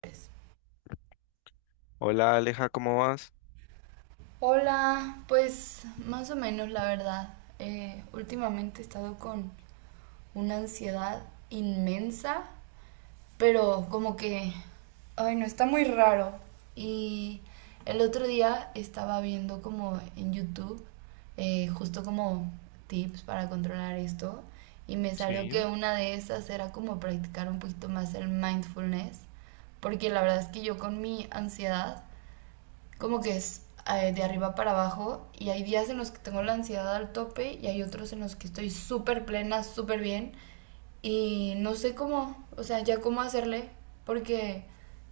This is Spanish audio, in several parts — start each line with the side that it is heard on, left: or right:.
right: Pues,
left: Hola Aleja, ¿cómo vas?
right: hola, pues más o menos la verdad. Últimamente he estado con una ansiedad inmensa, pero como que, ay, no, está muy raro. Y el otro día estaba viendo como en YouTube, justo como tips para controlar esto, y me salió
left: Sí.
right: que una de esas era como practicar un poquito más el mindfulness, porque la verdad es que yo con mi ansiedad como que es de arriba para abajo, y hay días en los que tengo la ansiedad al tope y hay otros en los que estoy súper plena, súper bien, y no sé cómo, o sea, ya cómo hacerle, porque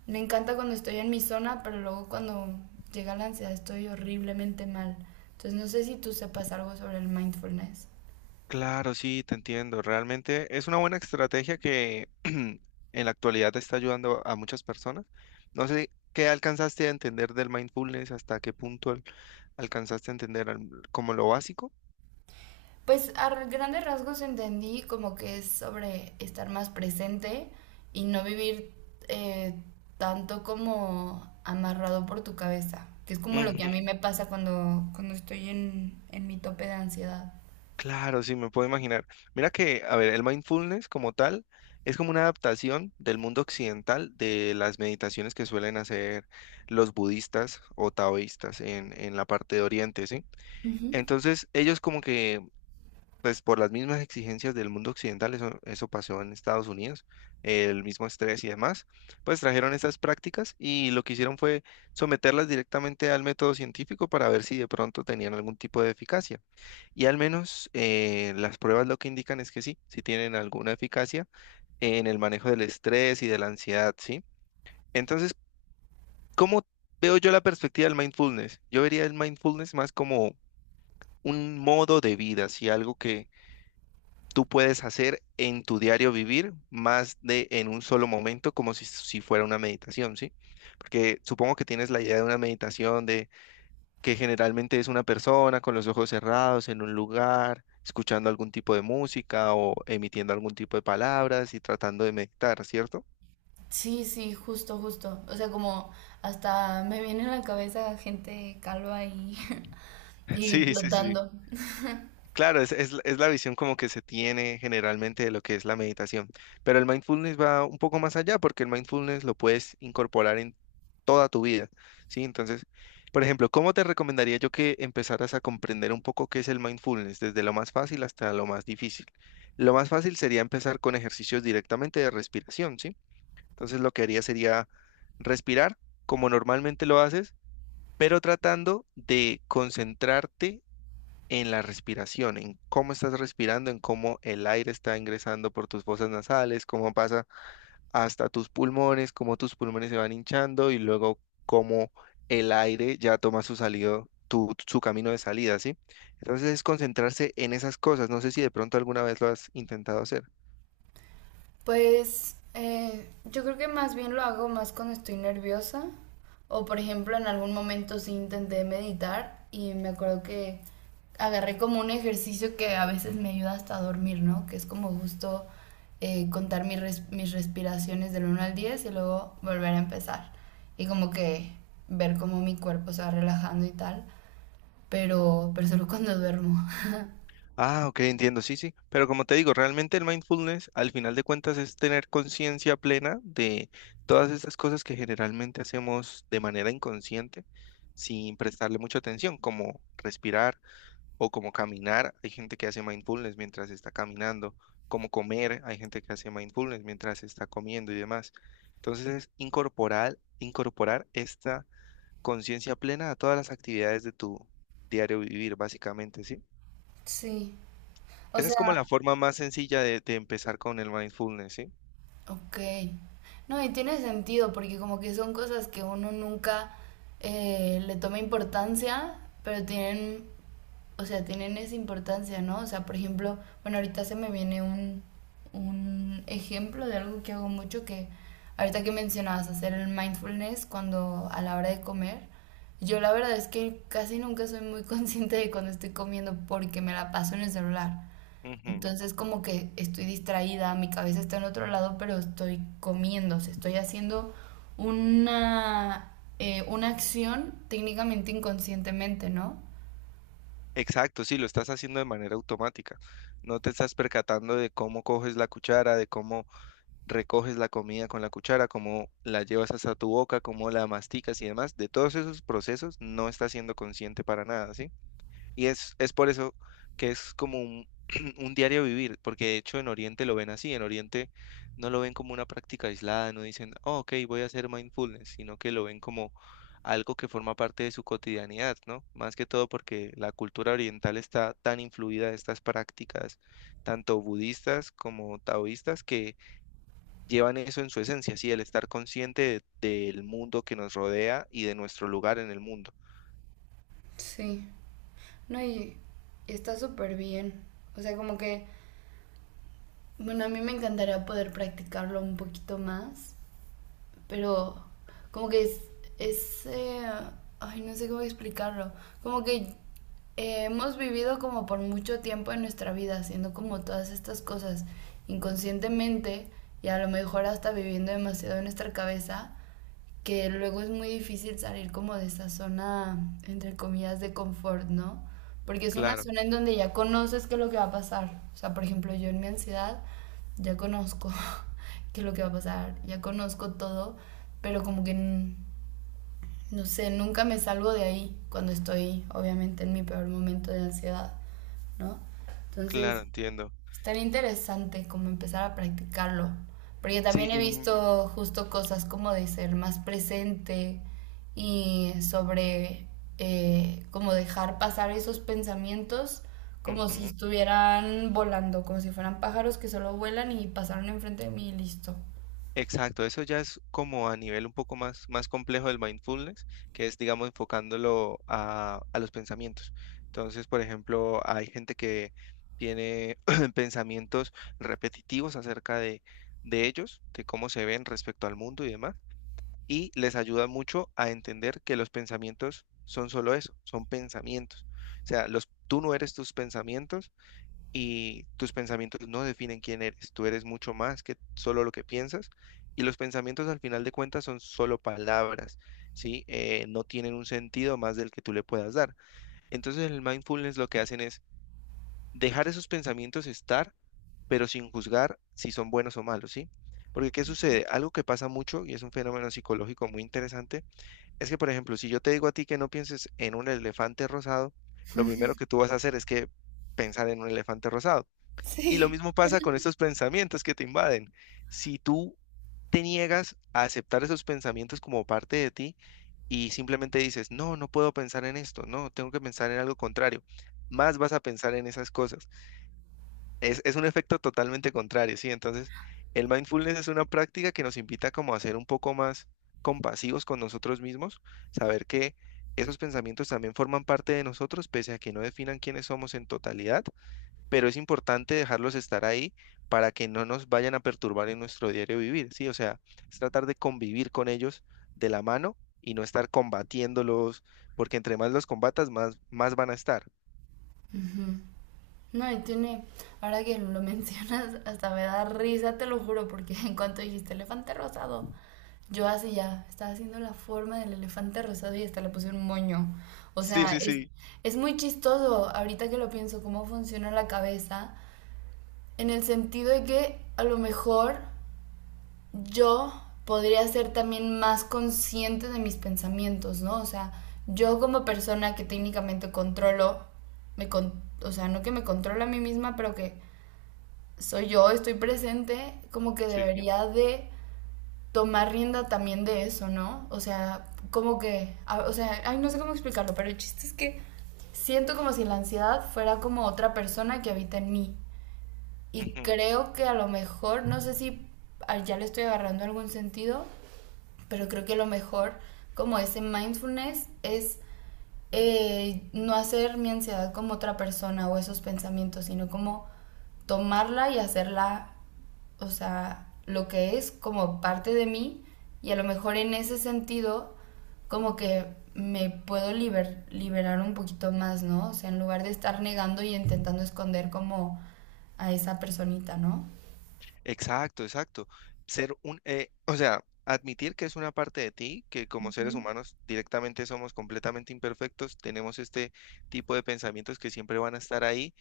right: me encanta cuando estoy en mi zona, pero luego cuando llega la ansiedad estoy horriblemente mal. Entonces no sé si tú sepas algo sobre el mindfulness.
left: Claro, sí, te entiendo. Realmente es una buena estrategia que en la actualidad te está ayudando a muchas personas. No sé qué alcanzaste a entender del mindfulness, hasta qué punto alcanzaste a entender como lo básico.
right: Pues a grandes rasgos entendí como que es sobre estar más presente y no vivir, eh, tanto como amarrado por tu cabeza, que es como lo que a mí
left: Ujú.
right: me pasa cuando estoy en mi tope de ansiedad.
left: Claro, sí, me puedo imaginar. Mira que, a ver, el mindfulness como tal es como una adaptación del mundo occidental de las meditaciones que suelen hacer los budistas o taoístas en la parte de Oriente, ¿sí?
right: Ujú.
left: Entonces, ellos como que, pues por las mismas exigencias del mundo occidental, eso pasó en Estados Unidos, el mismo estrés y demás, pues trajeron estas prácticas y lo que hicieron fue someterlas directamente al método científico para ver si de pronto tenían algún tipo de eficacia. Y al menos las pruebas lo que indican es que sí, sí tienen alguna eficacia en el manejo del estrés y de la ansiedad, ¿sí? Entonces, ¿cómo veo yo la perspectiva del mindfulness? Yo vería el mindfulness más como un modo de vida, ¿sí? Algo que tú puedes hacer en tu diario vivir, más de en un solo momento, como si, si fuera una meditación, ¿sí? Porque supongo que tienes la idea de una meditación, que generalmente es una persona con los ojos cerrados en un lugar, escuchando algún tipo de música o emitiendo algún tipo de palabras y tratando de meditar, ¿cierto?
right: Sí, sí, justo, justo. O sea, como hasta me viene a la cabeza gente calva y, y
left: Sí, sí, sí.
right: flotando.
left: Claro, es la visión como que se tiene generalmente de lo que es la meditación, pero el mindfulness va un poco más allá porque el mindfulness lo puedes incorporar en toda tu vida, ¿sí? Entonces, por ejemplo, ¿cómo te recomendaría yo que empezaras a comprender un poco qué es el mindfulness, desde lo más fácil hasta lo más difícil? Lo más fácil sería empezar con ejercicios directamente de respiración, ¿sí? Entonces, lo que haría sería respirar como normalmente lo haces, pero tratando de concentrarte en la respiración, en cómo estás respirando, en cómo el aire está ingresando por tus fosas nasales, cómo pasa hasta tus pulmones, cómo tus pulmones se van hinchando y luego cómo el aire ya toma su salido, su camino de salida, ¿sí? Entonces es concentrarse en esas cosas. No sé si de pronto alguna vez lo has intentado hacer.
right: Pues yo creo que más bien lo hago más cuando estoy nerviosa, o por ejemplo en algún momento sí intenté meditar y me acuerdo que agarré como un ejercicio que a veces me ayuda hasta a dormir, ¿no? Que es como justo, contar mis respiraciones del uno al 10 y luego volver a empezar, y como que ver cómo mi cuerpo se va relajando y tal, pero solo cuando duermo.
left: Ah, ok, entiendo, sí, sí. Pero como te digo, realmente el mindfulness, al final de cuentas, es tener conciencia plena de todas estas cosas que generalmente hacemos de manera inconsciente, sin prestarle mucha atención, como respirar o como caminar. Hay gente que hace mindfulness mientras está caminando, como comer. Hay gente que hace mindfulness mientras está comiendo y demás. Entonces, es incorporar, incorporar esta conciencia plena a todas las actividades de tu diario vivir, básicamente, ¿sí?
right: Sí, o
left: Esa es como la
right: sea.
left: forma más sencilla de empezar con el mindfulness, ¿sí?
right: Ok. No, y tiene sentido porque como que son cosas que uno nunca, le toma importancia, pero tienen, o sea, tienen esa importancia, ¿no? O sea, por ejemplo, bueno, ahorita se me viene un ejemplo de algo que hago mucho, que ahorita que mencionabas hacer el mindfulness cuando a la hora de comer, yo la verdad es que casi nunca soy muy consciente de cuando estoy comiendo porque me la paso en el celular.
left: Ujú.
right: Entonces como que estoy distraída, mi cabeza está en otro lado, pero estoy comiendo, o sea, estoy haciendo una, una acción técnicamente inconscientemente, ¿no?
left: Exacto, sí, lo estás haciendo de manera automática. No te estás percatando de cómo coges la cuchara, de cómo recoges la comida con la cuchara, cómo la llevas hasta tu boca, cómo la masticas y demás. De todos esos procesos no estás siendo consciente para nada, ¿sí? Y es por eso que es como un, un diario vivir, porque de hecho en Oriente lo ven así, en Oriente no lo ven como una práctica aislada, no dicen, oh, ok, voy a hacer mindfulness, sino que lo ven como algo que forma parte de su cotidianidad, ¿no? Más que todo porque la cultura oriental está tan influida de estas prácticas, tanto budistas como taoístas, que llevan eso en su esencia, sí, el estar consciente del mundo que nos rodea y de nuestro lugar en el mundo.
right: Sí. No, y está súper bien. O sea, como que, bueno, a mí me encantaría poder practicarlo un poquito más, pero como que es, ay, no sé cómo explicarlo, como que, hemos vivido como por mucho tiempo en nuestra vida haciendo como todas estas cosas inconscientemente, y a lo mejor hasta viviendo demasiado en nuestra cabeza, que luego es muy difícil salir como de esa zona, entre comillas, de confort, ¿no? Porque es una
left: Claro,
right: zona en donde ya conoces qué es lo que va a pasar. O sea, por ejemplo, yo en mi ansiedad ya conozco qué es lo que va a pasar, ya conozco todo, pero como que, no sé, nunca me salgo de ahí cuando estoy, obviamente, en mi peor momento de ansiedad, ¿no?
left: claro,
right: Entonces,
left: entiendo.
right: estaría interesante como empezar a practicarlo, porque
left: Sí.
right: también he visto justo cosas como de ser más presente y sobre, como dejar pasar esos pensamientos como si
left: Ujú.
right: estuvieran volando, como si fueran pájaros que solo vuelan y pasaron enfrente de mí y listo.
left: Exacto, eso ya es como a nivel un poco más, más complejo del mindfulness, que es, digamos, enfocándolo a los pensamientos. Entonces, por ejemplo, hay gente que tiene pensamientos repetitivos acerca de ellos, de cómo se ven respecto al mundo y demás, y les ayuda mucho a entender que los pensamientos son solo eso, son pensamientos. O sea, los, tú no eres tus pensamientos y tus pensamientos no definen quién eres. Tú eres mucho más que solo lo que piensas y los pensamientos al final de cuentas son solo palabras, ¿sí? No tienen un sentido más del que tú le puedas dar. Entonces el mindfulness lo que hacen es dejar esos pensamientos estar, pero sin juzgar si son buenos o malos, ¿sí? Porque ¿qué sucede? Algo que pasa mucho y es un fenómeno psicológico muy interesante, es que por ejemplo, si yo te digo a ti que no pienses en un elefante rosado, lo primero que tú vas a hacer es que pensar en un elefante rosado. Y lo
right: Sí.
left: mismo pasa con estos pensamientos que te invaden. Si tú te niegas a aceptar esos pensamientos como parte de ti y simplemente dices, no, no puedo pensar en esto, no, tengo que pensar en algo contrario, más vas a pensar en esas cosas. Es un efecto totalmente contrario, ¿sí? Entonces, el mindfulness es una práctica que nos invita como a ser un poco más compasivos con nosotros mismos, saber que esos pensamientos también forman parte de nosotros, pese a que no definan quiénes somos en totalidad, pero es importante dejarlos estar ahí para que no nos vayan a perturbar en nuestro diario vivir, ¿sí? O sea, es tratar de convivir con ellos de la mano y no estar combatiéndolos, porque entre más los combatas, más, más van a estar.
right: No, y tiene, ahora que lo mencionas, hasta me da risa, te lo juro, porque en cuanto dijiste elefante rosado, yo así ya, estaba haciendo la forma del elefante rosado y hasta le puse un moño. O
left: Sí,
right: sea,
left: sí, sí.
right: es muy chistoso ahorita que lo pienso, cómo funciona la cabeza, en el sentido de que a lo mejor yo podría ser también más consciente de mis pensamientos, ¿no? O sea, yo como persona que técnicamente controlo, o sea, no que me controlo a mí misma, pero que soy yo, estoy presente, como que
left: Sí.
right: debería de tomar rienda también de eso, ¿no? O sea, como que, o sea, ay, no sé cómo explicarlo, pero el chiste es que siento como si la ansiedad fuera como otra persona que habita en mí. Y
left: Ujú.
right: creo que a lo mejor, no sé si, ah, ya le estoy agarrando algún sentido, pero creo que a lo mejor como ese mindfulness es, no hacer mi ansiedad como otra persona o esos pensamientos, sino como tomarla y hacerla, o sea, lo que es como parte de mí, y a lo mejor en ese sentido como que me puedo liberar un poquito más, ¿no? O sea, en lugar de estar negando y intentando esconder como a esa personita, ¿no?
left: Exacto, exacto. Ser un, o sea, admitir que es una parte de ti, que como
right: Ujú.
left: seres humanos directamente somos completamente imperfectos, tenemos este tipo de pensamientos que siempre van a estar ahí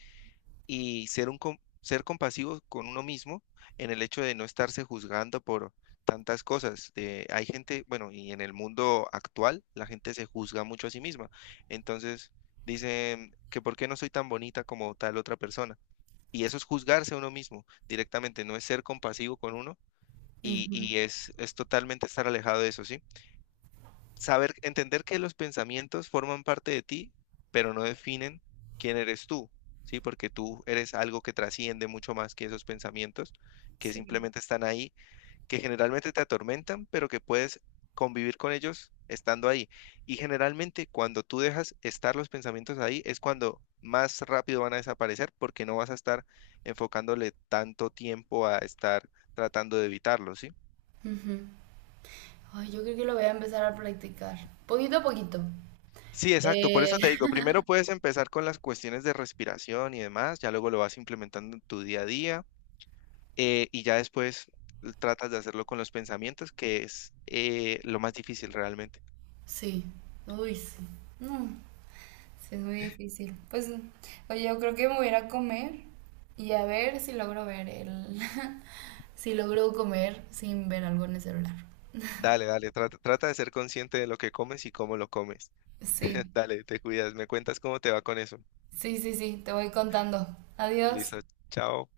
left: y ser un ser compasivo con uno mismo en el hecho de no estarse juzgando por tantas cosas. De, hay gente, bueno, y en el mundo actual la gente se juzga mucho a sí misma. Entonces dicen que por qué no soy tan bonita como tal otra persona. Y eso es juzgarse a uno mismo directamente, no es ser compasivo con uno
right: Ujú.
left: y es totalmente estar alejado de eso, ¿sí? Saber, entender que los pensamientos forman parte de ti, pero no definen quién eres tú, ¿sí? Porque tú eres algo que trasciende mucho más que esos pensamientos, que
right: Sí.
left: simplemente están ahí, que generalmente te atormentan, pero que puedes convivir con ellos estando ahí. Y generalmente cuando tú dejas estar los pensamientos ahí es cuando más rápido van a desaparecer porque no vas a estar enfocándole tanto tiempo a estar tratando de evitarlos, ¿sí?
right: Ay, yo creo que lo voy a empezar a practicar, poquito a poquito.
left: Sí, exacto, por eso
right: Eh,
left: te digo, primero puedes empezar con las cuestiones de respiración y demás, ya luego lo vas implementando en tu día a día, y ya después tratas de hacerlo con los pensamientos, que es lo más difícil realmente.
right: Sí, uy, sí. No, sí, es muy difícil. Pues, oye, yo creo que me voy a ir a comer y a ver si logro ver el... si logro comer sin ver algo en el celular.
left: Dale, dale, trata, trata de ser consciente de lo que comes y cómo lo comes.
right: Sí,
left: Dale, te cuidas, me cuentas cómo te va con eso.
right: sí, sí, sí, te voy contando. Adiós.
left: Listo, chao.